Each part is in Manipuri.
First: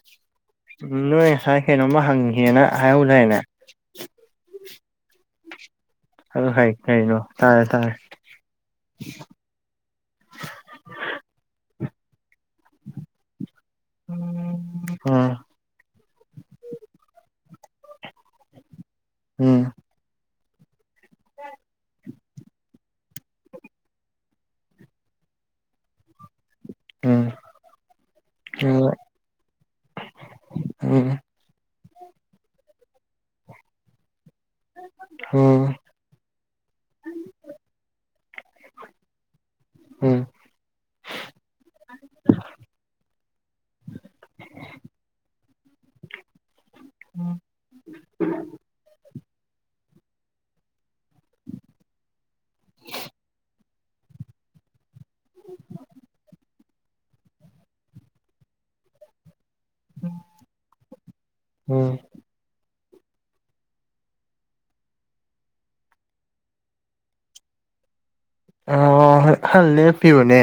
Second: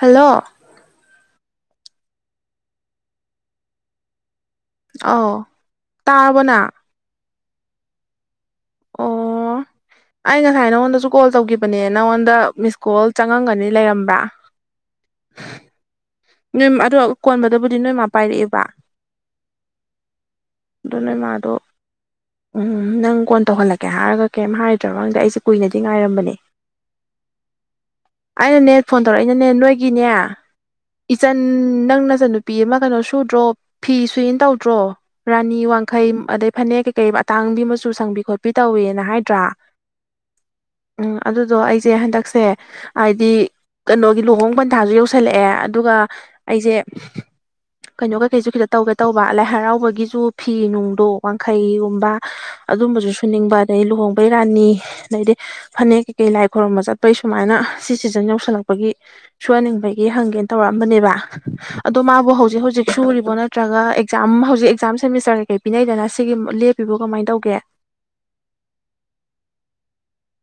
ꯍꯜꯂꯣ ꯎꯝ ꯅꯣꯏ ꯉꯁꯥꯏ ꯀꯩꯅꯣꯝꯃ ꯍꯪꯒꯦꯅ ꯍꯥꯏꯍꯧꯗꯥꯏꯅꯦ ꯑꯧ ꯑꯗꯨ ꯇꯥꯔꯕꯣꯅ ꯐꯩ ꯀꯩꯅꯣ ꯇꯥꯔꯦ ꯇꯥꯔꯦ ꯑꯣ ꯑꯩ ꯉꯁꯥꯏ ꯅꯉꯣꯟꯗꯁꯨ ꯀꯣꯜ ꯇꯧꯈꯤꯕꯅꯦ ꯅꯪꯉꯣꯟꯗ ꯃꯤꯁ ꯀꯣꯜ ꯆꯪꯉꯝꯒꯅꯤ ꯂꯩꯔꯝꯕ꯭ꯔꯥ ꯑꯥ ꯅꯣꯏ ꯑꯗꯣ ꯀꯣꯟꯕꯗꯕꯨꯗꯤ ꯅꯣꯏ ꯃꯥ ꯄꯥꯏꯔꯛꯑꯦꯕ ꯎꯝ ꯑꯗꯣ ꯅꯣꯏ ꯃꯥ ꯗꯣ ꯎꯝ ꯅꯪ ꯀꯣꯟ ꯇꯧꯍꯜꯂꯛꯀꯦ ꯍꯥꯏꯔꯒ ꯀꯩꯝ ꯍꯥꯏꯗ꯭ꯔ ꯈꯪꯗꯦ ꯑꯩꯁꯦ ꯀꯨꯏꯅꯗꯤ ꯉꯥꯏꯔꯝꯕꯅꯦ ꯑꯩꯅꯅꯦ ꯎꯝ ꯐꯣꯟ ꯇꯧꯔꯛꯏꯅꯅꯦ ꯅꯣꯏꯒꯤꯅꯦ ꯎꯝ ꯏꯆꯟ ꯅꯪ ꯃꯆꯟ ꯅꯨꯨꯄꯤ ꯑꯃ ꯀꯩꯅꯣ ꯁꯨꯗ꯭ꯔꯣ ꯐꯤ ꯁꯨꯏꯅ ꯇꯧꯗ꯭ꯔꯣ ꯔꯥꯅꯤ ꯋꯥꯡꯈꯩ ꯑꯗꯩ ꯐꯅꯦꯛ ꯀꯩꯀꯩ ꯑꯇꯥꯡꯕꯤ ꯃꯆꯨ ꯁꯪꯕꯤ ꯈꯣꯠꯄꯤ ꯇꯧꯋꯦꯅ ꯍꯥꯏꯗ꯭ꯔꯥ ꯎꯝ ꯎꯝ ꯑꯗꯨꯗꯣ ꯑꯩꯁꯦ ꯍꯟꯗꯛꯁꯦ ꯍꯥꯏꯗꯤ ꯀꯩꯅꯣꯒꯤ ꯂꯨꯍꯣꯡ ꯄꯟꯊꯥꯁꯨ ꯌꯧꯁꯤꯜꯂꯛꯑꯦ ꯑꯗꯨꯒ ꯑꯩꯁꯦ ꯀꯩꯅꯣ ꯀꯩꯀꯩꯁꯨ ꯈꯤꯇ ꯇꯧꯒꯦ ꯇꯧꯕ ꯂꯥꯏ ꯍꯔꯥꯎꯕꯒꯤꯁꯨ ꯐꯤ ꯅꯨꯡ ꯣꯛ ꯋꯥꯡꯈꯩꯒꯨꯝꯕ ꯑꯗꯨꯝꯕꯁꯨ ꯁꯨꯅꯤꯡꯕ ꯑꯗꯩ ꯂꯨꯍꯣꯡꯕꯩ ꯔꯥꯅꯤ ꯑꯗꯩꯗꯤ ꯐꯅꯦꯛ ꯀꯩꯀꯩ ꯂꯥꯏ ꯈꯣꯏꯔꯨꯝꯝꯕ ꯆꯠꯄꯩ ꯁꯨꯃꯥꯏꯅ ꯁꯤꯖꯟ ꯌꯧꯁꯜꯂꯛꯄ ꯒꯤ ꯁꯍꯅꯤꯡꯕꯒꯤ ꯍꯪꯒꯦꯅ ꯇꯧꯔꯛꯑꯝꯕꯅꯦꯕ ꯎꯝ ꯑꯗꯣꯕꯨ ꯍꯧꯖꯤꯛ ꯍꯧꯖꯤꯛ ꯁꯨꯔꯤꯕꯣ ꯅꯠꯇ꯭ꯔꯒ ꯑꯦꯛꯖꯥꯝ ꯍꯧꯖꯤꯛ ꯑꯦꯛꯖꯥꯝ ꯁꯦꯃꯤꯁꯇꯔ ꯀꯩ ꯀꯩ ꯄꯤꯅꯩꯗꯅ ꯁꯤꯒꯤ ꯂꯦꯞꯄꯤꯕꯣ ꯀꯃꯥꯏꯅ ꯇꯧꯒꯦ ꯑ ꯑꯣ ꯍ ꯂꯦꯞꯄꯤꯕꯅꯦ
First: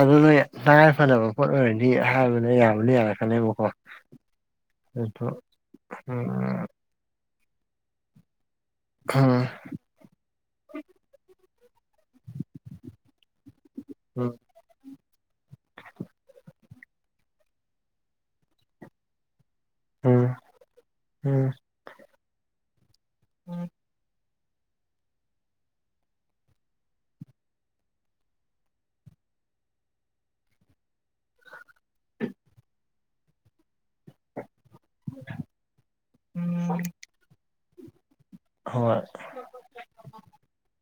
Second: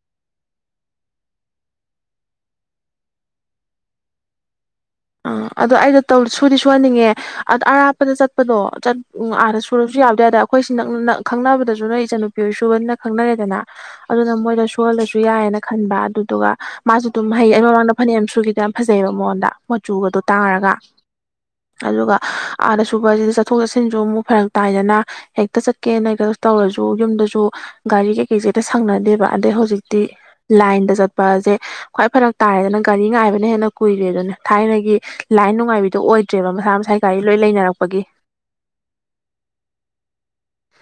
ꯑꯗꯨꯅ ꯇꯉꯥꯏꯐꯗꯕ ꯄꯣꯠ ꯑꯣꯏꯔꯗꯤ ꯍꯥꯏꯕꯅꯦ ꯌꯥꯕꯅꯦ ꯌꯥ ꯈ ꯃꯈꯀ ꯑꯝ ꯑꯗꯣ ꯑꯩꯗ ꯁꯨꯗꯤ ꯁꯨꯍꯟꯅꯤꯡꯉꯦ ꯑꯗ ꯑꯔꯥꯞꯄꯗ ꯆ ꯆꯠꯄꯗꯣ ꯆꯠ ꯎ ꯎꯝ ꯑꯥꯗ ꯁꯨꯔꯁꯨ ꯌꯥꯕꯗꯋꯥꯏꯗ ꯑꯩꯈꯣꯏꯁꯤ ꯈꯪꯅꯕꯗ ꯑꯗꯨ ꯅꯣꯏ ꯏꯆꯟꯟꯅꯨꯄꯤ ꯑꯣꯏ ꯁꯨꯕꯅ ꯈꯪꯅꯔꯦꯗꯅ ꯑꯗꯨꯅ ꯃꯣꯏꯗ ꯁꯣꯍꯜꯂꯁꯨ ꯁꯨ ꯌꯥꯏꯌꯦꯅ ꯈꯟꯕ ꯑꯗꯨꯗꯨꯒ ꯃꯥꯁꯨ ꯑꯗꯨꯝ ꯍꯩ ꯑꯩ ꯃꯃꯥꯡꯗ ꯐꯅꯦꯛ ꯌꯥꯝ ꯁꯨꯈꯤꯗꯣ ꯌꯥꯝ ꯐꯖꯩꯑꯕ ꯃꯉꯣꯟꯗ ꯃꯆꯨꯒꯗꯣ ꯎꯝ ꯇꯥꯔꯒ ꯎꯝ ꯑꯗꯨꯒ ꯑꯥꯗ ꯁꯨꯕꯁꯤꯗ ꯆꯠꯊꯣꯛ ꯆꯠꯁꯤꯟꯁꯨ ꯑꯃꯨꯛ ꯐꯔꯛ ꯇꯥꯏꯗꯅ ꯍꯦꯛꯇ ꯆꯠꯀꯦꯅ ꯇꯧꯔꯁꯨ ꯌꯨꯝꯗꯁꯨ ꯒꯥꯔꯤ ꯀꯩꯀꯩꯁꯦꯛꯇ ꯁꯪꯅꯗꯦꯕ ꯑꯗꯩ ꯍꯧꯖꯤꯛꯇꯤ ꯂꯥꯏꯟꯗ ꯆꯠꯄꯁꯦ ꯈ꯭ꯋꯥꯏ ꯐꯔꯛ ꯇꯥꯔꯦꯗꯅ ꯒꯥꯔꯤ ꯉꯥꯏꯕꯅ ꯍꯦꯟꯅ ꯀꯨꯏꯔꯦ ꯑꯗꯨꯅ ꯊꯥꯏꯅꯒꯤ ꯂꯥꯏꯟ ꯅꯨꯡꯉꯥꯏꯕꯤꯗꯣ ꯑꯣꯏꯗ꯭ꯔꯦꯕ ꯃꯁꯥ ꯃꯁꯥꯒꯤ ꯒꯥꯔꯤ ꯂꯣꯏ ꯂꯩꯅꯔꯛꯄꯒꯤ ꯍꯣꯏꯣꯏ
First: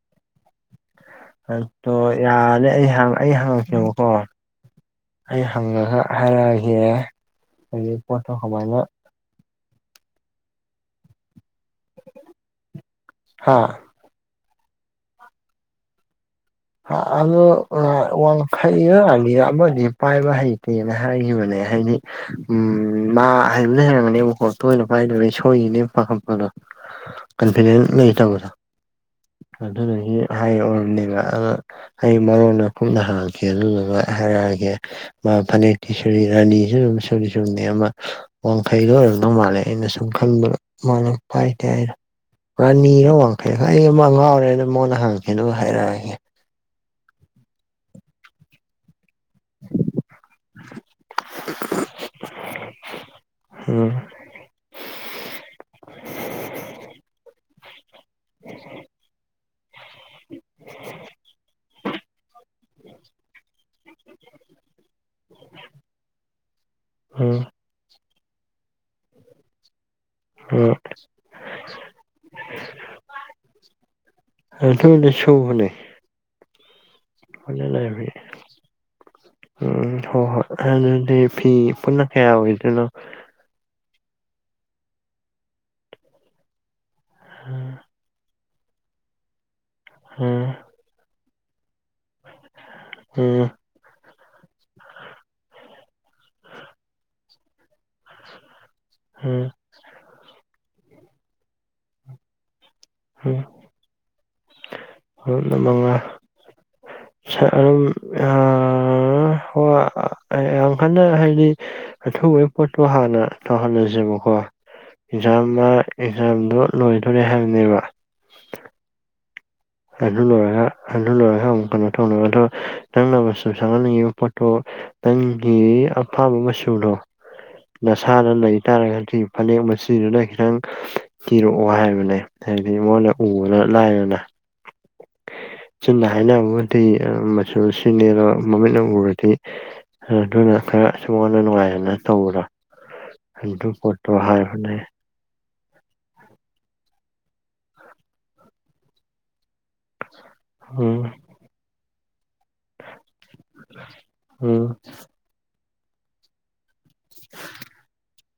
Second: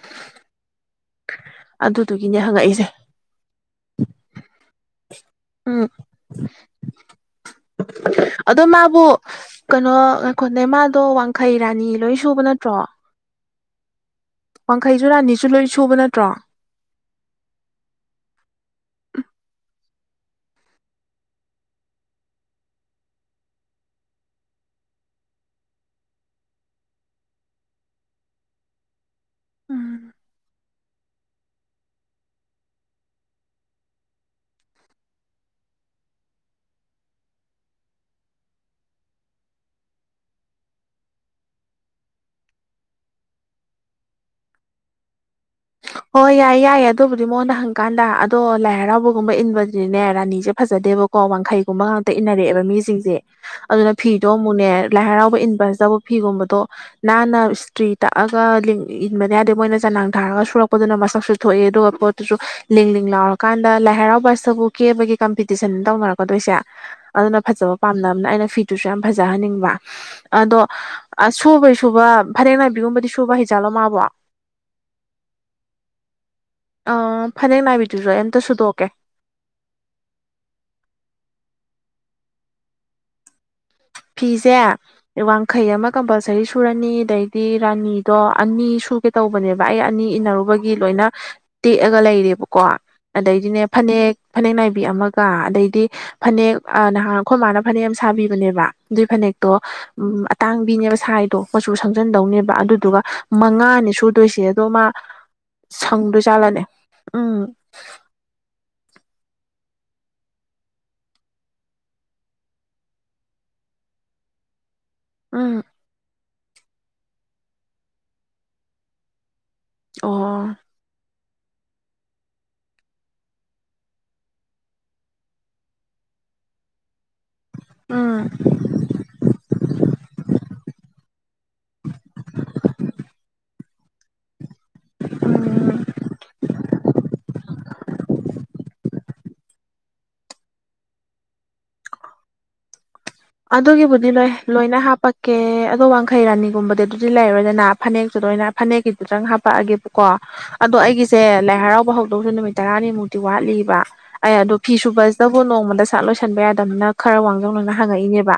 ꯑꯗꯣ ꯑꯗꯨꯗꯨꯒꯤꯅꯦ ꯌꯥꯔꯅꯤꯦ ꯍꯪꯉꯛꯏꯁꯦ ꯑꯩ ꯑꯩ ꯍꯥꯡꯉꯛꯀꯦꯕꯀꯣ ꯑꯩ ꯎꯝ ꯍꯪꯉꯒ ꯍꯥꯏꯔꯛꯑꯒꯦ ꯍꯥꯏꯗꯤ ꯄꯣꯠꯇꯣ ꯑꯗꯣ ꯀꯃꯥꯏꯅ ꯃꯥꯕꯨ ꯀꯩꯅꯣ ꯉꯈ ꯅꯃꯥꯗꯣ ꯋꯥꯡꯈꯩ ꯔꯥꯅꯤ ꯂꯣꯏ ꯁꯨꯕ ꯅꯠꯇ꯭ꯔꯣ ꯍꯥ ꯋꯥꯡꯈꯩꯁꯨ ꯔꯥꯅꯤꯁꯨ ꯂꯣꯏ ꯁꯨꯕ ꯅꯠꯇ꯭ꯔꯣ ꯑ ꯋꯥꯡꯈꯩꯔꯜꯂꯤ ꯑꯃꯗꯤ ꯄꯥꯏꯕ ꯍꯩꯇꯦꯅ ꯍꯥꯏꯈꯤꯕꯅꯦ ꯀꯩ ꯍꯥꯏꯅꯤ ꯎ ꯃꯥ ꯍꯥꯏꯕ ꯂꯩꯔꯝꯒꯅꯦ ꯃꯈꯣꯛ ꯇꯣꯏꯅ ꯄꯥꯏꯗꯔ ꯁꯣꯏꯔꯤꯅꯦ ꯄꯥꯈꯠꯄꯗꯣ ꯀꯟꯐꯤꯗꯦꯟ ꯂꯩ ꯇꯧꯕꯗꯣ ꯎꯝ ꯑꯗꯨꯗꯒꯤ ꯍꯥꯏꯌꯦ ꯑꯣꯏꯔꯔꯕꯅꯤꯅ ꯑꯗꯨ ꯑꯩ ꯃꯔꯣꯟꯗ ꯀꯨꯞꯅ ꯍꯜꯂꯛꯀꯦ ꯑꯗꯨꯗꯨꯒ ꯍꯥꯏꯔꯛꯑꯒꯦ ꯃꯥ ꯐꯅꯛꯇꯤ ꯁꯔꯤ ꯔꯥꯅꯤꯁꯨ ꯑꯗꯨ ꯁꯔꯤ ꯁꯨꯝꯅꯤ ꯑꯃ ꯋꯥꯡꯈꯩꯗ ꯑꯣꯏꯔꯒ ꯃꯥꯜꯂꯦ ꯑꯩꯅ ꯁꯨꯝ ꯈꯟꯕꯗ ꯃꯥꯜꯂꯦ ꯐꯥꯏ ꯇꯥꯏꯔꯣ ꯔꯥꯅꯤꯔ ꯋꯥꯡꯈꯩ ꯑꯩ ꯑꯃ ꯑꯉꯥꯎꯔꯦꯅ ꯃꯉꯗ ꯍꯪꯀꯦꯅ ꯍꯥꯏꯔꯛꯑꯒꯦ ꯍꯣꯏ ꯌꯥꯏꯌꯦ ꯌꯥꯏ ꯑꯗꯨꯕꯨꯗꯤ ꯃꯉꯣꯟꯗ ꯍꯪꯀꯥꯟꯗ ꯑꯗꯣ ꯂꯥꯏ ꯍꯔꯥꯎꯕ ꯒꯨꯝꯕ ꯏꯟꯕꯗꯨꯗꯤꯅꯦ ꯔꯟꯅꯤꯡꯁꯦ ꯐꯖꯗꯦꯕꯀꯣ ꯋꯥꯡꯈꯩꯒꯨꯝꯕ ꯉꯥꯛꯇ ꯏꯟꯅꯔꯛꯑꯦꯕ ꯃꯤꯁꯤꯡꯁꯦ ꯎꯝ ꯑꯗꯨꯅ ꯐꯤ ꯐꯤꯗꯣ ꯑꯃꯨꯛꯅꯦ ꯂꯥꯏ ꯍꯔꯥꯎꯕ ꯏꯟꯕꯁꯇꯕꯨ ꯐꯤꯒꯨꯝꯕꯗꯣ ꯅꯥꯟꯅ ꯇ꯭ꯔꯤ ꯇꯛꯑꯒ ꯏꯟꯕ ꯌꯥꯗꯦ ꯃꯣꯏꯅ ꯆꯅꯥꯡ ꯊꯥꯔꯒ ꯁꯨꯔꯛꯄꯗꯨꯅ ꯃꯁꯛꯁꯨ ꯊꯣꯛꯑꯦ ꯑꯗꯨꯒꯗꯣ ꯑꯗꯨꯁꯨ ꯂꯤꯡ ꯂꯤꯡ ꯂꯥꯎꯔꯀꯥꯟꯗ ꯂꯥꯏ ꯍꯔꯥꯎꯕꯁꯇꯕꯨ ꯀꯦꯕꯒꯤ ꯀꯝꯄꯤꯇꯤꯁꯟ ꯇꯧꯅꯔꯛꯀꯗꯣꯏꯁꯦ ꯑꯗꯨꯅ ꯎꯝ ꯐꯖꯕ ꯄꯥꯝꯅꯕꯅ ꯑꯩꯅ ꯐꯤꯗꯨꯁꯨ ꯌꯥꯝ ꯐꯖꯍꯟꯅꯤꯡꯕ ꯑꯗꯣ ꯎꯝ ꯁꯨꯕꯩ ꯁꯨꯕ ꯐꯅꯦꯛ ꯅꯥꯏꯕꯤꯒꯨꯝꯕꯗꯤ ꯁꯨꯕ ꯍꯩꯖꯥꯜꯂꯣ ꯃꯥꯕꯣ ꯑꯇꯣꯗꯤ ꯁꯧ ꯃꯅꯨꯡꯦ ꯑ ꯐꯅꯦꯛ ꯅꯥꯏꯕꯤꯗꯨꯁꯨ ꯂꯩꯕꯒꯤ ꯑꯝꯇ ꯁꯨꯗꯣꯛꯀꯦ ꯎꯝ ꯍꯣ ꯍꯣꯏ ꯑꯗꯨꯗꯤ ꯐꯤ ꯄꯨꯟꯅ ꯀꯌꯥ ꯑꯣꯏꯗꯨꯅꯣ ꯐꯤꯁꯦ ꯋꯥꯡꯈꯩ ꯑꯃ ꯀꯝꯄꯜꯁꯔꯤ ꯁꯨꯔꯅꯤ ꯑꯗꯩꯗꯤ ꯎꯝ ꯔꯥꯅꯤꯗꯣ ꯑꯅꯤ ꯁꯨꯒꯦ ꯇꯧꯕꯅꯦꯕ ꯑꯩ ꯑꯅꯤ ꯎꯝ ꯏꯟꯅꯔꯨꯕꯒꯤ ꯂꯣꯏꯅ ꯇꯦꯛꯑꯒ ꯂꯩꯔꯦꯕꯀꯣ ꯑꯗꯩꯗꯤꯅꯦ ꯐꯅꯦꯛ ꯐꯅꯦꯛ ꯅꯥꯏꯕꯤ ꯑꯃꯒ ꯑꯗꯩꯗꯤ ꯐꯅꯦꯛ ꯅꯍꯥꯟ ꯑꯩꯈꯣꯏ ꯃꯥꯅ ꯐꯅꯦꯛ ꯑꯃ ꯁꯥꯕꯤꯕꯅꯦꯕ ꯑꯗꯨꯏ ꯎꯝ ꯐꯅꯦꯛꯇꯣ ꯎ ꯑꯇꯥꯡꯕꯤꯅꯦꯕ ꯁꯥꯏꯗꯣ ꯃꯆꯨ ꯁꯪꯖꯟꯗꯧꯅꯦꯕ ꯑꯗꯨ ꯑꯗꯨꯒ ꯎꯝ ꯃꯉꯥꯅꯤ ꯁꯨꯗꯣꯏꯁꯦ ꯑꯗꯣ ꯃꯥ ꯃꯔꯨꯞꯅ ꯃꯉꯥ ꯁꯪꯗꯖꯥꯠꯂꯅꯦ ꯎꯝ ꯑ ꯍꯣ ꯌꯥꯝ ꯀꯟꯅ ꯍꯥꯏꯗꯤ ꯑꯊꯨꯕꯩ ꯄꯣꯠꯇꯣ ꯍꯥꯟꯅ ꯇꯧꯍꯜꯂꯁꯦꯕꯀꯣ ꯑꯦꯛꯖꯥꯝ ꯎꯝ ꯑꯦꯛꯖꯥꯝꯗꯣ ꯂꯣꯏꯗꯣꯔꯦ ꯍꯥꯏꯕꯅꯦꯕ ꯑꯗꯨ ꯑꯣ ꯂꯣꯢꯔꯥꯒꯥ [inaudible] ꯅꯪꯅ ꯁꯅꯉꯤꯕ ꯄꯣꯇꯣ ꯅꯪꯒꯤ ꯑꯄꯥꯥꯝꯕ ꯃꯆꯨꯗꯣ ꯎꯝ ꯅꯁꯥꯅ ꯂꯩꯇꯥꯥꯔꯒꯗꯤ ꯐꯅꯦꯛ ꯃꯁꯤꯗꯨꯅ ꯈꯤꯇꯪ ꯊꯤꯔꯛꯑꯣ ꯍꯥꯏꯕꯅꯦ ꯑꯗꯤ ꯃꯉꯣꯟꯅ ꯎꯕꯅ ꯂꯥꯏꯔꯦꯅ ꯎꯝ ꯆꯨꯝꯅ ꯍꯥꯏꯅ ꯑ ꯃꯆꯨ ꯁꯤꯅꯦ ꯃꯃꯤꯠꯅ ꯎꯔꯗꯤ ꯑꯗꯨꯅ ꯈꯔ ꯁꯨꯝ ꯑꯩꯉꯣꯟꯗ ꯅꯨꯡꯉꯥꯏꯅ ꯇꯧꯕꯗꯣ ꯑꯗꯨ ꯑꯗꯨꯒꯤꯕꯨꯗꯤ ꯄꯣꯠꯇꯣ ꯂꯣꯏ ꯂꯣꯏꯅ ꯍꯥꯏꯕꯅꯦ ꯍꯥꯞꯄꯛꯀꯦ ꯑꯗꯣ ꯋꯥꯡꯈꯩ ꯔꯥꯅꯤꯒꯨꯝꯕꯗꯤ ꯑꯗꯨꯗꯤ ꯂꯩꯂꯔꯣꯏꯗꯅ ꯐꯅꯦꯛꯁꯨ ꯂꯣꯏꯅ ꯐꯅꯦꯛꯀꯤꯗꯨꯗꯪ ꯍꯥꯞꯄꯛꯑꯒꯦꯕꯀꯣ ꯑꯗꯣ ꯎꯝ ꯑꯩꯒꯤꯁꯦ ꯂꯥꯏ ꯍꯔꯥꯎꯕ ꯍꯧ ꯇꯔꯥꯅꯤꯃꯨꯛꯇꯤ ꯋꯥꯠꯂꯤꯕ ꯑꯦ ꯑꯗꯣ ꯐꯤ ꯎꯝ ꯁꯨꯕꯁꯤꯕꯨ ꯅꯃ ꯆꯥꯛ ꯂꯣꯏꯁꯟꯕ ꯌꯥꯗꯕꯅ ꯈꯔ ꯃꯥꯡꯖꯧꯅꯅ ꯍꯪꯉꯛꯏꯅꯦꯕ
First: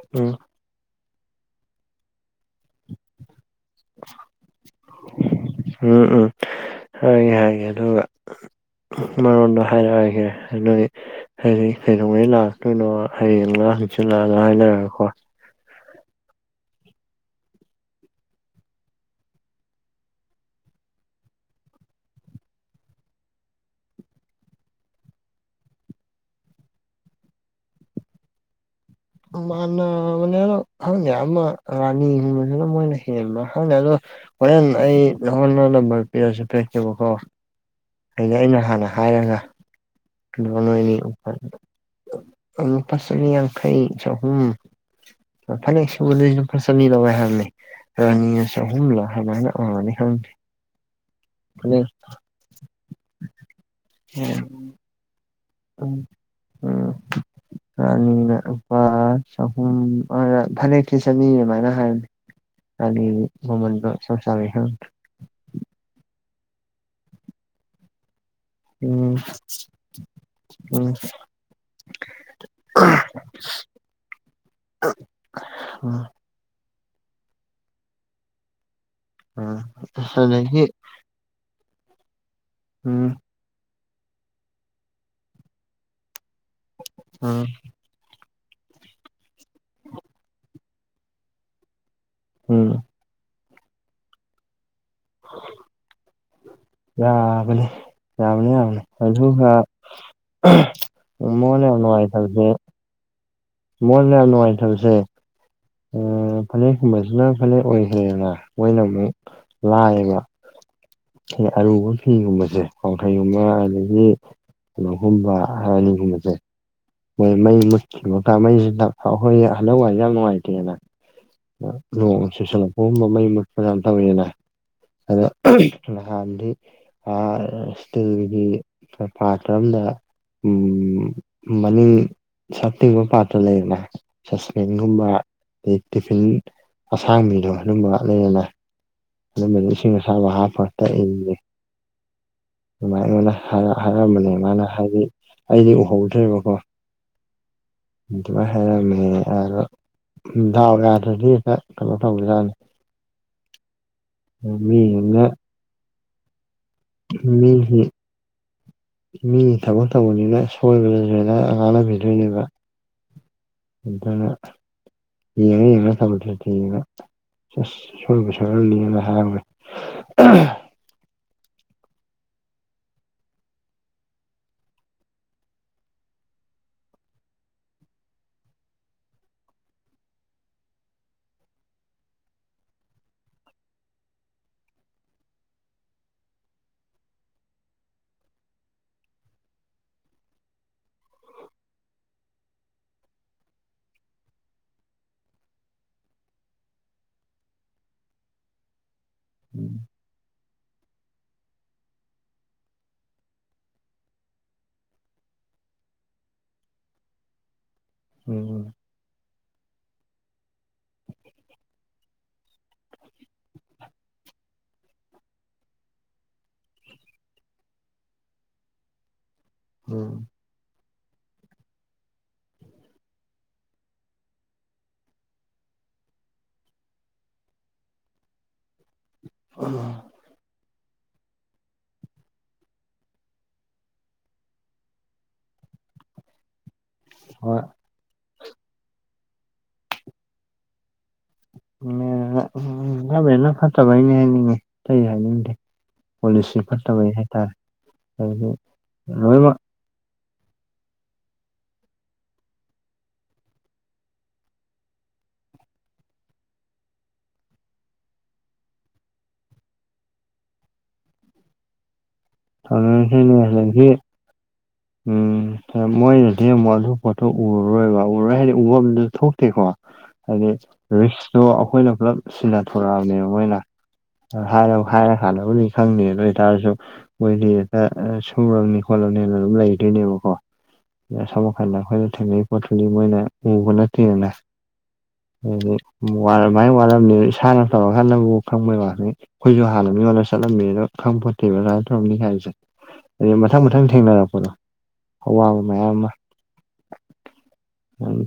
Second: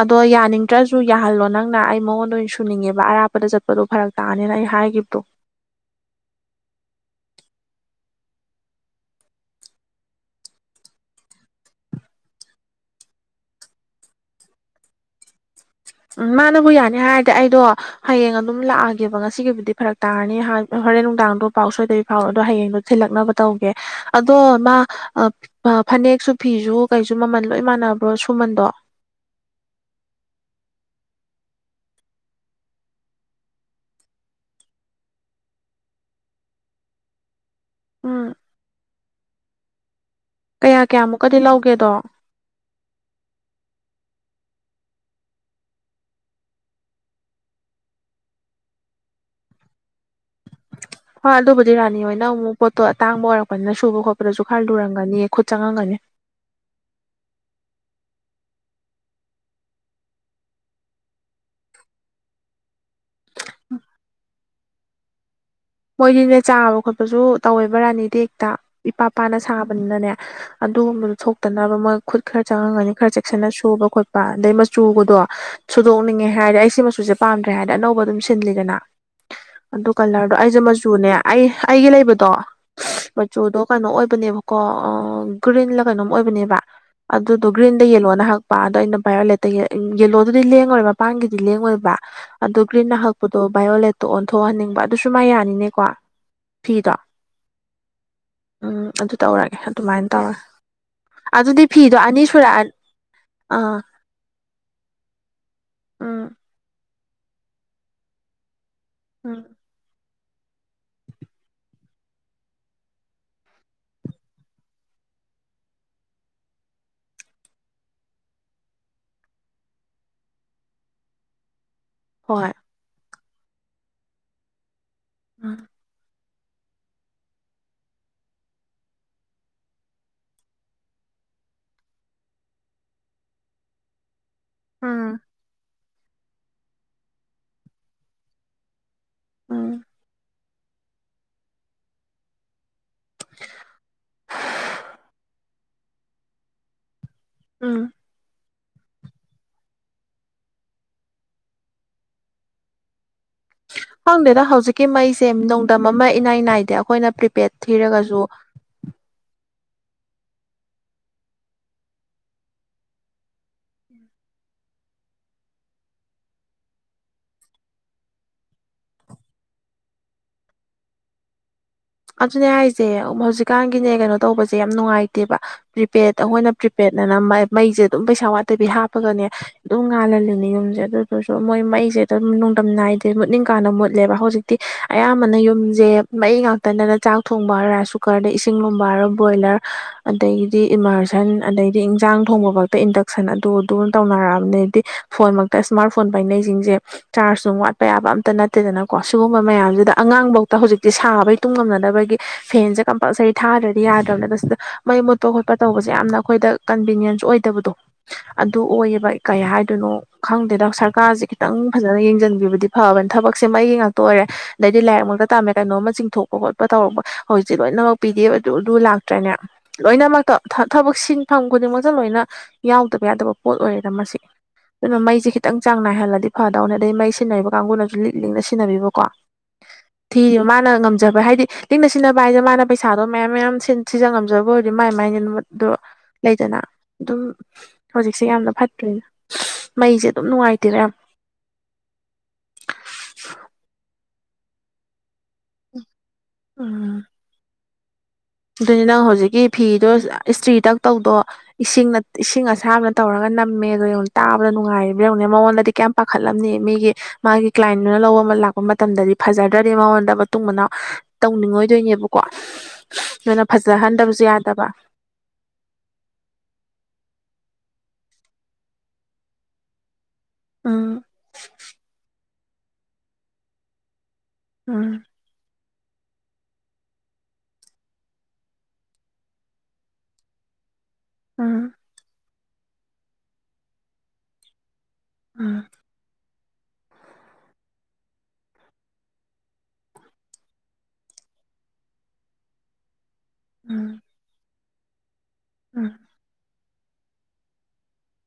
ꯑꯗꯣ ꯎꯝ ꯌꯥꯅꯤꯡꯗ꯭ꯔꯁꯨ ꯌꯥꯍꯜꯂꯣ ꯅꯪꯅ ꯑꯩ ꯃꯉꯣꯟꯗ ꯆꯨꯅꯤꯡꯉꯦꯕ ꯑꯔꯥꯞꯄꯗ ꯆꯠꯄꯗꯣ ꯐꯔꯛ ꯇꯥꯅꯤꯅ ꯑꯩ ꯍꯥꯏꯈꯤꯕꯗꯣ ꯎꯝ ꯎꯝ ꯍꯥꯏꯒꯦ ꯍꯥꯏꯒꯦ ꯑꯗꯨꯒ ꯃꯔꯣꯟꯗꯣ ꯍꯥꯏꯔꯛꯑꯒꯦ ꯑꯗꯨꯒꯤ ꯍꯌꯦꯡ ꯀꯩꯗꯧꯉꯩ ꯂꯥꯛꯇꯣꯏꯅꯣ ꯍꯌꯦꯡꯅ ꯍꯪꯆꯤꯜꯂꯛꯑꯅ ꯍꯥꯏꯅꯔꯒꯀꯣ ꯎꯝ ꯃꯥꯅꯕꯨ ꯌꯥꯅꯤ ꯍꯥꯏꯔꯗꯤ ꯑꯩꯗꯣ ꯍꯌꯦꯡ ꯑꯗꯨꯝ ꯂꯥꯛꯑꯒꯦꯕ ꯉꯁꯤꯒꯤꯕꯨꯗꯤ ꯐꯔꯛ ꯇꯥꯔꯅꯤ ꯍꯨꯔꯦꯟ ꯅꯨꯡꯗꯥꯡꯗꯣ ꯄꯥꯎ ꯁꯣꯏꯗꯕꯤ ꯐꯥꯎꯣ ꯑꯗꯣ ꯍꯌꯦꯡꯗꯣ ꯊꯤꯜꯂꯛꯅꯕ ꯇꯧꯒꯦ ꯑꯗꯣ ꯃꯥ ꯐꯅꯦꯛꯁꯨ ꯐꯤꯁꯨ ꯀꯩꯁꯨ ꯃꯃꯜ ꯂꯣꯏ ꯃꯥꯟꯅꯕ꯭ꯔꯣ ꯁꯨꯃꯟꯗꯣ ꯃꯥꯟꯅꯕꯅꯦ ꯑꯗ ꯈꯪꯗꯦ ꯑꯃ ꯔꯥꯅꯤꯒꯨꯝꯕꯁꯤꯅ ꯃꯣꯏꯅ ꯍꯦꯟꯕ ꯍꯪꯗꯦ ꯑꯗꯣ ꯍꯣꯔꯦꯟ ꯑꯩ ꯅꯪꯉꯣꯡꯗ ꯅꯝꯕꯔ ꯄꯤꯔꯁꯨ ꯄꯤꯂꯛꯒꯦꯕꯀꯣ ꯎꯝ ꯑꯗꯤ ꯑꯩꯅ ꯍꯥꯟꯅ ꯍꯥꯏꯔꯒ ꯀꯌꯥ ꯀꯌꯥꯃꯨꯛꯀꯗꯤ ꯂꯧꯒꯦꯗꯣ ꯅꯁꯈꯩ ꯆ [inaudible] ꯎꯝ ꯐꯅꯦꯛ ꯁꯨꯕꯗ ꯂꯨꯄꯥ ꯆꯅꯤ ꯂꯧꯋꯦ ꯍꯥꯏꯕꯅꯦ ꯔꯥꯅꯤꯅ ꯆꯍꯨꯝꯂ ꯑꯗꯨꯃꯥꯏꯅ ꯑꯣꯏꯅꯤ ꯈꯪꯗꯦ ꯍꯣꯏ ꯑꯗꯨꯕꯨꯗꯤ ꯐꯅꯦꯛ ꯔꯥꯅꯤ ꯍꯣꯏꯅ ꯑꯃꯨꯛ ꯄꯣꯠꯇꯣ ꯑꯇꯥꯡꯕ ꯑꯣꯏꯔꯛꯄꯅꯤꯅ ꯁꯨꯕ ꯈꯣꯠꯄꯗꯁꯨ ꯈꯔ ꯂꯨꯔꯝꯒꯅꯤ ꯈꯨꯠ ꯆꯪꯉꯝꯒꯅꯤ ꯎꯝ ꯔꯅꯤꯅꯥ ꯂꯨꯄꯥ ꯆꯍꯨꯝ ꯐꯅꯦꯛꯁꯤ ꯆꯅꯤ ꯑꯗꯨꯃꯥꯏꯅ ꯍꯥꯏꯕꯅꯦ ꯑꯅꯤ ꯃꯃꯥꯜꯗꯣ ꯆꯥꯞ ꯆꯕꯤ ꯑꯩꯈꯣꯏꯒꯤꯅ ꯆꯥꯕ ꯈꯣꯠꯄꯁꯨ ꯇꯧꯋꯦꯕ ꯔꯥꯅꯤꯗꯤ ꯏꯄꯥ ꯎꯝ ꯄꯥꯅ ꯁꯥꯕꯅꯤꯅꯅꯦ ꯎꯝ ꯎꯝ ꯑꯗꯨꯒꯨꯝꯕꯗꯣ ꯊꯣꯛꯇꯅꯕ ꯃꯣꯏ ꯈꯨꯠ ꯈꯔ ꯆꯪꯉꯝꯒꯅꯤ ꯈꯔ ꯆ ꯐꯖꯅ ꯁꯨꯕ ꯈꯣꯠꯄ ꯑꯗꯩ ꯃꯆꯨꯒꯗꯣ ꯁꯨꯗꯣꯛꯅꯤꯡꯉꯦ ꯍꯥꯏꯔꯗꯤ ꯑꯩꯁ ꯃꯆ ꯁꯤ ꯄꯥꯝꯗ꯭ꯔꯦ ꯍꯥꯏꯅ ꯑꯅꯧꯕ ꯑꯗꯨꯝ ꯁꯤꯟꯂꯤꯒꯅ ꯑ [inaudible] ꯑꯗꯣ ꯑꯩꯁꯦ ꯃꯆꯨꯅꯦ ꯑꯩ ꯑꯩꯒꯤ ꯂꯩꯕꯗꯣ ꯎꯝ ꯃꯆꯨꯗꯣ ꯀꯩꯅꯣ ꯑꯣꯏꯕꯅꯦꯕꯀꯣ ꯒ꯭ꯔꯤꯟꯂ ꯀꯩꯅꯣꯝ ꯑꯣꯏꯕꯅꯦꯕ ꯎꯝ ꯑꯗꯨꯗꯣ ꯒ꯭ꯔꯤꯟꯗ ꯌꯦꯜꯂꯣ ꯅꯍꯥꯛ ꯑꯗꯣ ꯑꯩꯅ ꯚꯥꯏꯌꯣꯂꯦꯠꯇ ꯌꯦꯂꯣꯗꯨꯗꯤ ꯂꯦꯡꯉꯣꯏꯕ ꯃꯄꯥꯡꯒꯤꯗꯤ ꯂꯦꯡꯉꯣꯏꯕ ꯑꯗꯨꯗꯣ ꯎꯝ ꯒ꯭ꯔꯤꯟꯟꯅ ꯍꯛꯄ ꯑꯗꯣ ꯕꯥꯏꯑꯣꯂꯦꯠꯇꯣ ꯑꯣꯟꯊꯣꯛꯍꯟꯅꯤꯡꯕ ꯑꯗꯨꯁꯨ ꯃꯥ ꯌꯥꯅꯤꯅꯦꯀꯣ ꯐꯤꯗꯣ ꯌꯥꯕꯅꯤ ꯌꯥꯕꯅꯤ ꯎꯝ ꯑꯗꯨ ꯑꯗꯨꯒ ꯇꯧꯔꯒꯦ ꯑꯗꯨꯃꯥꯏꯅ ꯇꯧꯔꯦ ꯑꯗꯨꯗꯤ ꯃꯣꯢꯅ ꯌꯥꯝ ꯐꯤꯗꯣ ꯑꯅꯤ ꯅꯨꯡꯉꯥꯏꯇꯕꯁꯦ ꯁꯨꯔꯛꯑꯅꯤ ꯑꯥ ꯃꯣꯏꯅ ꯌꯥꯝ ꯅꯨꯡꯉꯥꯏꯇꯕꯁꯦ ꯎꯝ ꯐꯅꯦꯛ ꯒꯨꯝꯕꯁꯤꯅ ꯐꯅꯦꯛ ꯑꯣꯏꯈꯔꯦꯅ ꯃꯣꯏꯅ ꯑꯃꯨꯛ ꯎꯝ ꯂꯥꯏꯌꯦꯕ ꯑꯔꯨꯕ ꯐꯤꯒꯨꯝꯕꯁꯦ ꯋꯥꯡꯈꯩꯒꯨꯝꯕ ꯑꯗꯒꯤ ꯀꯩꯅꯣꯒꯨꯝꯕ ꯔꯅꯤꯒꯨꯝꯕꯁꯦ ꯃꯣꯏ ꯃꯩ ꯃꯨꯠꯈꯤꯕ ꯃ ꯃꯩꯁꯤ ꯑꯩꯈꯣꯏ ꯍꯥꯟꯗꯥꯛ ꯋꯥꯏꯁꯦ ꯌꯥꯝ ꯅꯨꯡꯉꯥꯏꯇꯦꯅ ꯅꯣꯡ ꯍꯣꯏ ꯆꯨꯁꯜꯂꯛꯄꯒꯨꯝꯕ ꯃꯩ ꯃꯨꯠꯕ ꯌꯥꯝ ꯇꯧꯋꯤꯅ ꯑꯗ ꯎꯝ ꯅꯍꯥꯟ ꯏꯁꯇꯤꯜꯒꯤ ꯄꯥꯠꯇ꯭ꯔ ꯑꯃꯗ ꯎꯝ ꯃꯅꯤꯡ ꯁꯛ ꯇꯤꯡꯕ ꯄꯥꯠꯇ꯭ꯔ ꯂꯩꯕꯔ ꯁꯁꯄꯦꯟꯒꯨꯝꯕ ꯎꯝ ꯑꯗꯩ ꯇꯤꯐꯤꯟ ꯑꯁꯥꯡꯕꯤꯗꯣ ꯑꯗꯨꯝꯕ ꯂꯩꯔꯅ ꯎꯝ ꯃꯁꯤꯡ ꯃꯁꯥ ꯋꯥ ꯐꯔꯇ ꯑꯗꯨꯃꯥꯏꯅꯅ ꯍꯥꯏꯔꯝꯕꯅꯦ ꯃꯥꯃꯥꯏꯅ ꯍꯥꯏꯕꯗꯤ ꯑꯩꯗꯤ ꯎꯍꯧꯗ꯭ꯔꯦꯕꯀꯣ ꯎꯝ ꯑꯗꯨꯃꯥꯏ ꯍꯥꯏꯔꯝꯃꯦ ꯑꯣ ꯊꯎꯒꯗꯗꯤꯦ ꯀꯩꯅꯣ ꯇꯧ ꯌꯥꯥꯅꯤ ꯈꯪꯗꯦꯗ ꯍꯧꯖꯤꯛꯀꯤ ꯃꯩꯁꯦ ꯅꯣꯡꯗꯝ ꯑꯃ ꯏꯅꯥꯏ ꯅꯥꯏꯗ ꯑ ꯑꯩꯈꯣꯏꯅ ꯄ꯭ꯔꯤꯄꯦꯗ ꯃꯤꯒꯤ ꯊꯤꯔꯒꯁꯨ ꯇꯥꯃꯜ ꯇꯧꯕꯅꯤꯅ ꯁꯣꯏꯕ ꯂꯥꯟꯅꯕꯤꯗꯣꯏꯅꯦꯕ ꯏꯅ ꯌꯦꯉ ꯌꯦꯉ ꯁꯇꯦ ꯌꯦꯉ ꯆ ꯁꯁꯅꯤ ꯍꯥꯏ ꯑꯗꯨꯅꯦ ꯍꯥꯏꯁꯦ ꯍꯧꯖꯤꯛꯀꯥꯟꯒꯤꯅꯦ ꯀꯩꯅꯣ ꯇꯧꯕꯁꯦ ꯌꯥꯝ ꯅꯨꯡꯉꯥꯏꯇꯦꯕ ꯄ꯭ꯔꯤꯄꯦꯗ ꯑꯩꯈꯣꯏꯅ ꯄ꯭ꯔꯤꯄꯦꯗ ꯑꯗꯨꯅ ꯃꯩꯁꯦ ꯑꯗꯨꯝ ꯄꯩꯁꯥ ꯋꯥꯠꯇꯕꯤ ꯍꯥꯞꯄꯒꯅꯦ ꯑꯗꯨꯝ ꯉꯥꯜꯍꯜꯂꯤꯅꯦ ꯌꯨꯝꯁꯦ ꯑꯗꯨꯗꯨꯁꯨ ꯃꯣꯏ ꯃꯩ ꯁꯦ ꯑꯗꯨꯝ ꯅꯨꯡꯗꯝ ꯅꯥꯏꯗꯦ ꯃꯨꯠꯅꯤꯡ ꯀꯥꯏꯅ ꯃꯨꯠꯂꯦꯕ ꯍꯧꯖꯤꯛꯇꯤ ꯑꯌꯥꯝꯕꯅ ꯌꯨꯝꯁꯦ ꯃꯩ ꯉꯥꯛ ꯇꯗꯅ ꯆꯥꯛ ꯊꯣꯡꯕ ꯍꯥꯏꯔꯣ ꯔꯥꯏꯁ ꯀꯨꯀꯔꯗ ꯏꯁꯤꯡ ꯂꯨꯝꯕ ꯍꯥꯏꯔꯣ ꯕꯣꯏꯂꯔ ꯑꯗꯒꯤꯗꯤ ꯏꯃꯥꯔꯁꯟ ꯑꯗꯤ ꯏꯟꯖꯥꯡ ꯊꯣꯡꯕ ꯐꯛꯇ ꯏꯟꯗꯛꯁꯟ ꯑꯗꯨ ꯑꯗꯨ ꯇꯧꯅꯔꯛꯑꯕꯅꯦꯗꯤ ꯐꯣꯟ ꯃꯛꯇ ꯏꯁꯃꯥꯔꯠ ꯐꯣꯟ ꯄꯥꯏꯅꯩꯁꯤꯡ ꯆꯥꯔꯠꯄ ꯌꯥꯕ ꯑꯇ ꯅꯠꯇꯦꯗꯅꯀꯣ ꯁꯤꯒꯨꯝꯕ ꯃꯌꯥꯝꯁꯤꯗ ꯑꯉꯥꯡꯕꯧ ꯍꯧꯖꯤꯛꯇꯤ ꯁꯥꯕ ꯇꯨꯡ ꯉꯝꯅꯗꯅꯕꯒꯤ ꯐꯦꯟꯁꯦ ꯀꯝꯄꯜꯁꯔꯤ ꯊꯥꯗ꯭ꯔꯗꯤ ꯌꯥꯗ꯭ꯔꯕꯅꯤꯅ ꯁꯤꯗ ꯃꯩ ꯃꯨꯠꯄ ꯈꯣꯠꯄ ꯇꯧꯕꯁꯦ ꯌꯥꯝꯅ ꯑꯩꯈꯣꯏ ꯗ ꯀꯟꯚꯤꯅꯤꯌꯦꯟꯁ ꯑꯣꯏꯗꯕꯗꯣ ꯑꯗꯨ ꯎꯝ ꯑꯣꯏꯌꯦꯕ ꯀꯩ ꯍꯥꯏꯗꯣꯏꯅꯣ ꯈꯪꯗꯦꯗ ꯁꯔꯀꯥꯔꯁꯦ ꯈꯤꯇꯪ ꯐꯖꯅ ꯌꯦꯡꯁꯤꯟꯕꯤꯕꯗꯤ ꯐꯕꯅꯤꯅ ꯊꯕꯛꯁꯦ ꯃ ꯑꯩꯒꯤ ꯉꯥꯛꯇ ꯑꯣꯏꯔꯦ ꯑꯗꯩꯗꯤ ꯂꯥꯏꯔꯤꯛ ꯃꯛꯇ ꯇꯥꯃꯦ ꯀꯩꯅꯣ ꯑꯃ ꯆꯤꯡꯊꯣꯛ ꯈꯣꯠꯄ ꯇꯔꯄ ꯍꯧꯖꯤꯛꯤ ꯂꯣꯏꯅꯃꯛ ꯄꯤꯗꯦꯕ ꯑꯗꯨ ꯑꯗꯨ ꯂꯥꯛꯇ꯭ꯔꯦꯅꯦ ꯎꯝ ꯂꯣꯏꯅꯃꯛꯇ ꯊꯕꯛꯁꯤꯡ ꯐꯝ ꯈꯨꯗꯤꯡꯃꯛꯇ ꯂꯣꯏꯅ ꯌꯥꯎꯗꯕ ꯌꯥꯗꯕ ꯄꯣꯠ ꯑꯣꯏꯔꯦꯗ ꯃꯁꯤ ꯑꯗꯨꯅ ꯃꯩꯁꯦ ꯈꯤꯇꯪ ꯆꯥꯡ ꯅꯥꯏꯍꯜꯂꯗꯤ ꯐꯗꯧꯅꯦ ꯑꯗꯩ ꯃꯩ ꯁꯤꯖꯤꯟꯅꯔꯤꯕ ꯀꯥꯡꯒꯕꯨꯅꯁꯨ ꯂꯤꯛ ꯂꯤꯛꯅ ꯁꯤꯟꯅꯕꯤꯕꯀꯣ ꯑꯣ ꯃꯥꯅ ꯉꯝ ꯖꯕ ꯍꯥꯏꯗꯤ ꯂꯤꯡꯅ ꯁꯤꯟꯅꯕ ꯍꯥꯏꯁꯦ ꯃꯥꯅ ꯄꯩꯁꯥꯗꯣ ꯃꯌꯥꯝ ꯃꯌꯥꯝ ꯁꯤꯖ ꯉꯝꯖꯕ ꯑꯣꯏꯔꯗꯤ ꯃꯥꯏ ꯃꯥꯏꯅꯦ ꯅꯨꯗ ꯂꯩꯗꯅ ꯑꯗꯨꯝ ꯍꯣꯏ ꯍꯧꯖꯤꯛꯁꯦ ꯌꯥꯝꯅ ꯐꯠꯇ꯭ꯔꯦꯅꯦ ꯃꯩꯁꯦ ꯑꯗꯨꯝ ꯅꯨꯡꯉꯥꯏꯇꯦꯔ ꯌꯥꯝ ꯎꯝ ꯒꯃꯦꯟꯅ ꯐꯠꯇꯕꯩꯅꯤ ꯍꯥꯏꯅꯤꯡꯉꯤ ꯀꯩ ꯍꯥꯏꯅꯤꯡꯗꯦ ꯄꯣꯂꯤꯁꯤ ꯎꯝ ꯐꯠꯇꯕꯩ ꯍꯥꯏꯇꯥꯔꯦ ꯍꯥꯏꯗꯤ ꯑꯗꯨꯅꯤ ꯅꯪ ꯍꯧꯖꯤꯛꯀꯤ ꯂꯣꯏꯅꯃꯛ ꯐꯤꯗꯣ ꯏꯁꯇ꯭ꯔꯤ ꯇꯛ ꯇꯧꯗꯣ ꯏꯁꯤꯡꯅ ꯏꯁꯤꯡ ꯑꯁꯥꯕꯅ ꯇꯧꯔꯒ ꯅꯝꯃꯦ ꯑꯗꯣꯉ ꯇꯥꯕꯗ ꯅꯨꯡꯉꯥꯏꯔꯤꯕ꯭ꯔꯥ ꯃꯉꯣꯟꯗꯗꯤ ꯀꯌꯥꯝ ꯄꯥꯈꯠꯂꯝꯅꯤ ꯃꯤꯒꯤ ꯃꯥꯒꯤ ꯀ꯭ꯂꯥꯏꯟꯗꯨꯅ ꯂꯧꯕ ꯑꯃ ꯂꯥꯛꯄ ꯃꯇꯝꯗꯗꯤ ꯐꯖꯗ꯭ꯔꯗꯤ ꯃꯉꯣꯟꯗ ꯃꯇꯨꯡ ꯃꯅꯥꯎ ꯇꯧꯅꯤꯡꯉꯣꯏꯗꯣꯏꯅꯦꯕꯀꯣ ꯅꯣꯏꯅ ꯇꯧꯅꯔꯤꯁꯤꯅꯤ ꯑꯗꯒꯤ ꯐꯖꯍꯟꯗꯕꯁꯨ ꯌꯥꯗꯕ ꯎꯝ ꯃꯣꯏꯅꯗꯤ ꯑꯃꯨꯛ ꯑꯗꯨ ꯄꯣꯠꯇꯣ ꯎꯔꯔꯣꯏꯕ ꯎꯔꯣꯏ ꯍꯥꯏꯗꯤ ꯎꯕꯗꯨ ꯊꯣꯛꯇꯦꯀꯣ ꯍꯥꯏꯗꯤ ꯎꯝ ꯔꯤꯛꯁꯇꯣ ꯑꯩꯈꯣꯏꯅ ꯄꯨꯂꯞ ꯁꯤꯟꯅꯊꯣꯔꯛꯑꯕꯅꯦꯕ ꯃꯣꯏꯅ ꯍꯥꯏꯥꯏꯔ ꯎꯝ ꯍꯥꯏꯥꯏꯔꯦ ꯈꯥꯏ ꯈꯪꯅꯤ ꯑꯗꯨ ꯑꯣꯏꯇꯥꯔꯁꯨ ꯃꯣꯏꯗꯤ ꯍꯦꯛꯇ ꯁꯅꯤ ꯈꯣꯠꯂꯕꯅꯤ ꯂꯩꯗꯣꯏꯅꯦꯕꯀꯣ ꯑ ꯎꯝ ꯁꯝꯀꯟꯗ ꯑꯩꯈꯣꯏꯅ ꯊꯦꯡꯅꯩ ꯄꯇꯂꯤ ꯃꯥꯏꯅ ꯎꯕꯣꯔꯅ ꯊꯔꯅꯥ ꯎꯝ ꯋꯥꯔꯃꯥꯏꯅ ꯋꯥꯠꯂꯝꯃꯤ ꯏꯁꯥꯅ ꯇꯧꯔꯀꯥꯟꯗꯕꯨ ꯈꯪꯕꯩ ꯋꯥꯠꯅꯤ ꯑꯩꯈꯣꯏꯁꯨ ꯍꯥꯟꯅ ꯃꯤꯉꯣꯟꯗ ꯆꯠꯂꯝꯃꯤꯅ ꯣꯠꯇꯦꯕ ꯂꯥꯏ ꯇꯧꯔꯝꯅꯤ ꯍꯥꯏꯕꯁꯦ ꯑ ꯃꯊꯪ ꯃꯊꯪ ꯎꯝ ꯊꯦꯡꯅꯔ ꯑꯋꯥꯕ ꯎꯝ ꯃꯌꯥꯝ ꯑꯃ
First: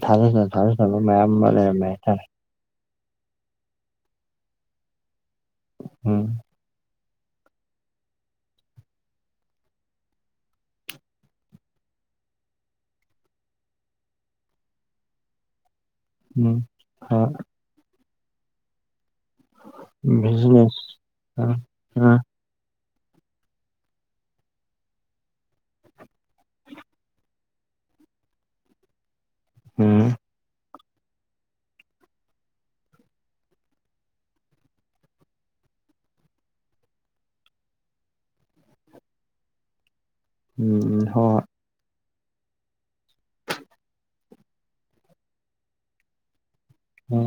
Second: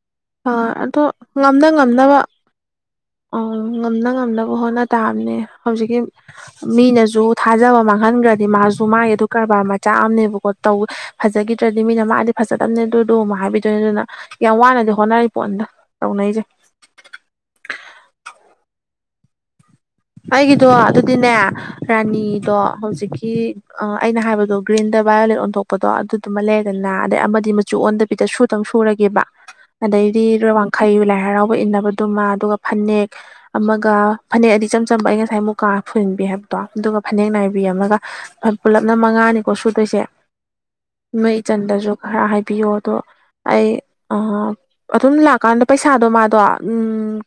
ꯊꯥꯖꯗ ꯑ ꯊꯥꯖꯗꯕ ꯑꯗꯣ ꯃꯌꯥꯝ ꯑꯃ ꯉꯝꯅ ꯂꯩꯔꯝꯃꯦ ꯉꯝꯅꯕ ꯍꯥꯏꯇꯥꯔꯦ ꯑꯣ ꯉꯝꯅ ꯉꯝꯅꯕ ꯍꯣꯠꯅ ꯇꯥꯕꯅꯦ ꯍꯧꯖꯤꯛꯀꯤ ꯎꯝ ꯃꯤꯅꯁꯨ ꯁꯨ ꯊꯥꯖꯕ ꯃꯥꯡꯍꯟꯈ꯭ꯔꯗꯤ ꯃꯥꯁꯨ ꯃꯥꯒꯤ ꯑꯗꯨ ꯀꯔꯕꯥꯔ ꯃꯆꯥ ꯑꯃꯝꯅꯦꯕꯀꯣꯧ ꯐꯖꯈꯤꯗ꯭ꯔꯗꯤ ꯃꯤꯅ ꯃꯥ ꯃꯥꯗꯤ ꯐꯖꯗꯕꯅꯦ ꯑꯗꯨꯗ ꯑꯃꯨꯛ ꯍꯥꯏꯕꯤꯗꯣꯏꯅꯦ ꯑꯗꯨꯅ ꯌꯥꯝ ꯋꯥꯅꯗꯤ ꯍꯣꯠꯅꯔꯤ ꯄꯣꯠ ꯑꯗ ꯎꯝ ꯍ ꯑꯩꯒꯤꯗꯣ ꯕꯤꯖꯤꯅꯦꯁ ꯑꯗꯨꯗꯤꯅꯦ ꯑ ꯑ ꯔꯥꯅꯤꯗꯣ ꯍꯧꯖꯤꯛ ꯑ ꯑꯩꯅ ꯍꯥꯏꯕꯗꯣ ꯒ꯭ꯔꯤꯟꯗ ꯚꯥꯏꯌꯣꯂꯦꯠ ꯑꯣꯟꯊꯣꯛꯄꯗꯣ ꯑꯗꯨꯗꯨꯃ ꯂꯩꯔꯗꯅ ꯑꯗꯩ ꯑꯃꯗꯤ ꯃꯆꯨ ꯑꯣꯟꯗ ꯗ ꯁꯨꯗ ꯁꯨꯔꯒꯦꯕ ꯎꯝ ꯑꯗꯩꯗꯤ ꯔ ꯈꯩ ꯂꯥꯏ ꯍꯔꯥꯎꯕ ꯏꯟꯅꯕꯗꯨꯃ ꯑꯗꯨꯒ ꯐꯅꯦꯛ ꯑꯃꯒ ꯐꯅꯦꯛ ꯑꯗꯤ ꯆꯝ ꯆꯝꯕ ꯑꯩ ꯉꯁꯥꯏ ꯃꯨꯛꯀꯥ ꯐꯨꯍꯟꯕꯤ ꯍꯥꯏꯕꯗꯣ ꯑꯗꯨꯒ ꯐꯅꯦꯛ ꯅꯥꯏꯕꯤꯝ ꯑꯃꯒ ꯄꯨꯜꯂꯞꯅ ꯃꯉꯥꯅꯤꯀꯣ ꯁꯨꯗꯣꯏꯁꯦ ꯅꯣꯏ ꯍꯣꯏ ꯏꯆꯟꯗꯁꯨ ꯈꯔ ꯍꯥꯏꯕꯤꯌꯣ ꯑꯗꯣ ꯑꯩ ꯑꯗꯨꯝ ꯂꯥꯛꯀꯥꯟꯗ ꯄꯩꯁꯥꯗꯣ ꯃꯥꯗꯣ ꯎꯝ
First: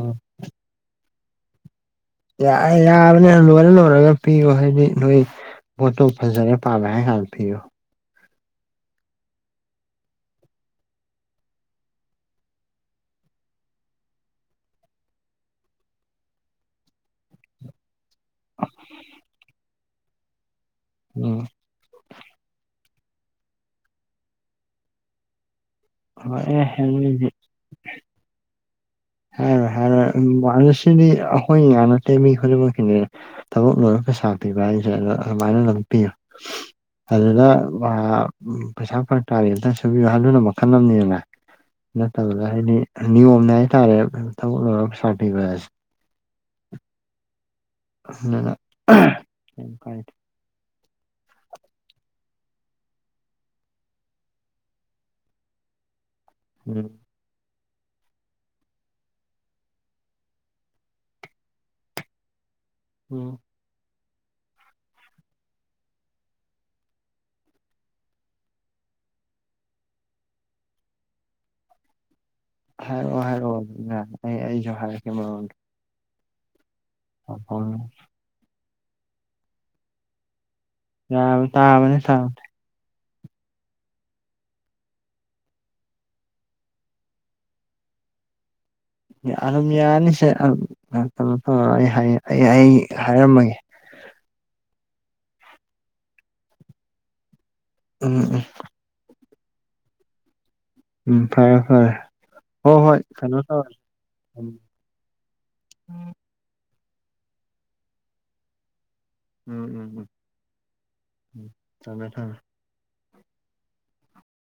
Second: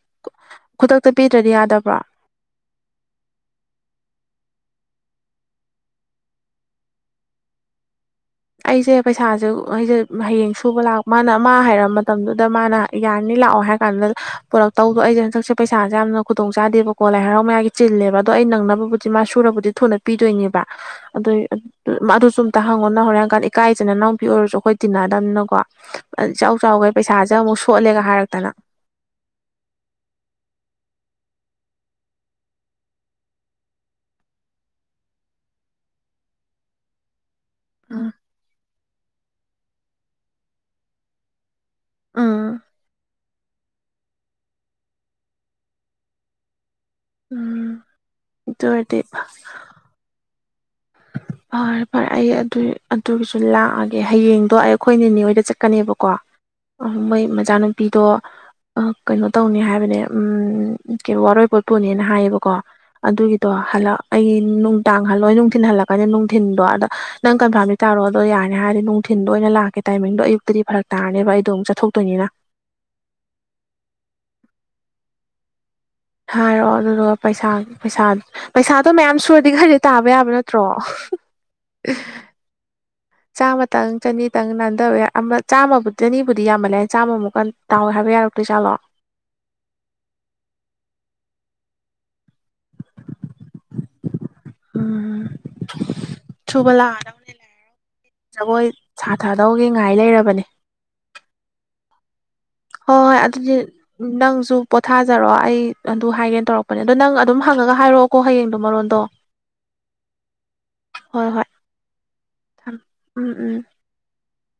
ꯈꯨꯗꯛꯇ ꯄꯤꯗ꯭ꯔꯗꯤ ꯌꯥꯗꯕ꯭ꯔꯥ ꯌꯥ ꯌꯥꯕꯅꯦ ꯂꯅ ꯂꯣꯏꯔꯒ ꯄꯤꯌꯣ ꯍꯥꯏꯗꯤ ꯅꯣꯏ ꯄꯣꯠꯇꯣ ꯐꯖꯔꯦ ꯄꯥꯝꯃꯦ ꯍꯥꯏ ꯉꯥꯛꯄꯤꯌꯨ ꯑꯩꯁꯦ ꯄꯩꯁꯥꯁꯦ ꯑꯩꯁꯦ ꯍꯌꯦꯡ ꯁꯨꯕ ꯂꯥꯛꯄ ꯃꯥꯅ ꯑꯃ ꯍꯥꯏꯔ ꯃꯇꯝꯗꯨꯗ ꯃꯥꯅ ꯌꯥꯅꯤ ꯂꯥꯛꯑꯣ ꯍꯥꯏ ꯀꯥꯟꯗ ꯄꯨꯂꯛ ꯇꯧꯗꯣ ꯑꯩꯁꯦ ꯍꯟꯁꯛꯁꯦ ꯄꯩꯁꯥꯁꯦ ꯌꯥꯝꯅ ꯈꯨꯗꯣꯡꯆꯥꯥꯗꯦꯕꯀꯣ ꯂꯥꯏ ꯍꯔꯥꯎ ꯃꯌꯥꯒꯤ ꯆꯤꯜꯂꯦꯕ ꯑꯣ ꯑꯩ ꯅꯪꯅꯕꯕꯨꯗꯤ ꯃꯥ ꯁꯨꯔꯕꯨꯗꯤ ꯊꯨꯅ ꯄꯤꯗꯣꯏꯅꯦꯕ ꯑꯗꯨ ꯎꯝ ꯑꯗꯨꯁꯨ ꯑꯝꯇ ꯍꯪꯉꯣꯅ ꯍ ꯏꯪꯀ ꯏꯀ ꯏꯆꯤꯟ ꯏꯅꯥꯎꯄꯤ ꯑꯣꯏꯔꯁꯨ ꯑꯩꯈꯣꯏ ꯇꯤꯟꯅꯗꯕꯅꯤꯀꯣ ꯍꯣꯏ ꯆꯥꯎ ꯑꯦ ꯆꯥꯎꯈꯦ ꯍꯥꯏꯕꯗꯤ ꯄꯩꯁꯥꯁꯦ ꯑꯃꯨꯛ ꯁꯣꯠꯂꯦꯒ ꯍꯥꯏꯔꯛꯇꯅ ꯍꯥ ꯁꯤꯗꯤ ꯑꯩꯈꯣꯏ ꯏ ꯉꯥ ꯅꯠꯇꯦ ꯃꯤ ꯈꯨꯗꯤꯡꯃꯛꯀꯤꯁꯦ ꯊꯕꯛ ꯂꯣꯏꯔ ꯄꯩꯁꯥ ꯄꯤꯕ ꯍꯥꯏꯔꯤꯁꯦ ꯃꯥꯏꯅ ꯂꯇ ꯑꯗꯨꯗ ꯎꯝ ꯄꯩꯁꯥ ꯐꯔꯛ ꯇꯥꯔꯤꯦ ꯑꯝꯇ ꯁꯨꯕꯤꯨꯍꯜꯂꯨꯅ ꯃꯈꯜ ꯑꯃꯅꯤꯅꯦꯗꯅ ꯅꯠꯇꯕꯗ ꯎꯝ ꯍꯥꯏꯗꯤ ꯅꯤꯌꯣꯝꯅꯦ ꯍꯥꯏꯇꯥꯔꯦ ꯁꯥꯔꯇꯤꯐꯦ ꯎꯝ ꯀꯥꯏ [unintelligible] ꯐꯔꯦ ꯐꯔꯦ ꯑꯩ ꯑꯗꯨ ꯑꯗꯨꯒꯤꯁꯨ ꯂꯥꯛꯑꯒꯦ ꯍꯌꯦꯡꯗꯣ ꯑꯩ ꯑꯩꯈꯣꯏ ꯅꯦꯅꯦ ꯍꯣꯏꯗ ꯆꯠꯀꯅꯦꯕꯀꯣ ꯑ ꯎꯝ ꯃꯣꯏ ꯃꯆꯥꯥꯟ ꯅꯨꯄꯤꯗꯣ ꯀꯩꯅꯣ ꯇꯧꯅꯤ ꯍꯥꯏꯕꯅꯦ ꯋꯥꯔꯣꯏꯄꯣꯠ ꯄꯨꯨꯅꯦꯅ ꯍꯥꯏꯌꯦꯕꯀꯣ ꯎꯝ ꯑꯗꯨꯒꯤꯗꯣ ꯍꯜꯂꯑꯣ ꯑꯩ ꯅꯨꯡꯗꯥꯡ ꯍꯜꯂꯣꯏ ꯊꯤꯟ ꯍꯜꯂꯛꯀꯅꯤꯅ ꯅꯨꯡꯊꯤꯟꯗꯣ ꯑꯗ ꯅꯪ ꯀꯟꯐꯥꯝꯗꯤ ꯇꯥꯔꯣ ꯑꯗꯣ ꯌꯥꯔ ꯍꯥꯏꯗꯤ ꯅꯨꯡꯊꯤꯟꯗ ꯑꯣꯏꯅ ꯂꯥꯛꯀꯦ ꯇꯥꯏꯃꯤꯡꯗꯣ ꯑꯌꯨꯛꯇꯤ ꯗꯤ ꯐꯔꯛ ꯇꯥꯔꯅꯦꯕ ꯑꯩꯗꯣ ꯑꯃꯨꯛ ꯆꯠꯊꯣꯛꯇꯣꯏꯅꯤꯅ ꯍꯥꯏꯔꯛꯑꯣ ꯍꯥꯏꯔꯛꯑꯣ ꯑꯩ ꯑꯩꯁꯨ ꯍꯥꯏꯔꯛꯦ ꯃꯔꯣ ꯍꯥꯏꯔꯛꯑꯣ ꯑꯗꯨꯗꯨꯒ ꯄꯩꯁꯥ ꯄꯩꯁꯥ ꯄꯩꯁꯥꯗꯣ ꯃꯌꯥꯝ ꯁꯨꯔꯗꯤ ꯈꯔꯗꯤ ꯇꯥꯕ ꯌꯥꯕ ꯅꯠꯇ꯭ꯔꯣ ꯌꯥꯕ ꯇꯥꯕꯅꯤ ꯠꯇ꯭ꯔꯣ ꯇꯥꯕꯅꯤ ꯆꯥꯝꯃꯇꯪ ꯆꯅꯤꯇꯪ ꯅꯥꯟꯊꯕ ꯌꯥꯏ ꯑꯃ ꯆꯥꯝꯃ ꯆꯅꯤꯕꯨꯗꯤ ꯌꯥꯝꯃꯜꯂꯦ ꯆꯥꯝꯃꯨꯛꯀ ꯇꯏꯦ ꯍꯥꯏꯕ ꯔꯎ ꯇꯣꯏ ꯆꯥꯂꯣ ꯑꯗꯨꯝ ꯌꯥꯅꯤꯁꯦ ꯀꯩꯅꯣ ꯇꯧꯔ ꯑꯩ ꯑꯩ ꯍꯥꯏꯔꯝꯃꯒꯦ [unintelligible] ꯎꯝ ꯆꯨꯝꯕꯂ ꯑꯔꯅꯦ ꯂ ꯎꯝ ꯎꯝ ꯊꯥꯗꯧꯒꯦ ꯉꯥꯏ ꯂꯩꯔꯕꯅꯦ ꯎꯝ ꯐꯔꯦ ꯐꯔꯦ ꯍꯣꯏ ꯍꯣꯏ ꯑꯗꯨꯗꯤ ꯎꯝ ꯅꯪꯁꯨ ꯄꯣꯊꯥꯖꯔꯣ ꯑꯩ ꯑꯗꯨ ꯍꯥꯏꯒꯦꯅ ꯇꯧꯔꯛꯄ ꯅꯦ ꯑꯗꯣ ꯅꯪ ꯑꯗꯨꯝ ꯍꯪꯉꯒ ꯍꯥꯏꯔꯛꯑꯣꯀꯣ ꯍꯌꯦꯡꯗꯣ ꯃꯔꯣꯟꯗꯣ ꯎꯝ ꯎꯝ ꯍꯣꯏ ꯍꯣꯏ ꯎꯝ ꯇꯃꯦꯦ ꯊꯝ ꯊꯝꯃꯦ ꯎꯝ ꯎꯝ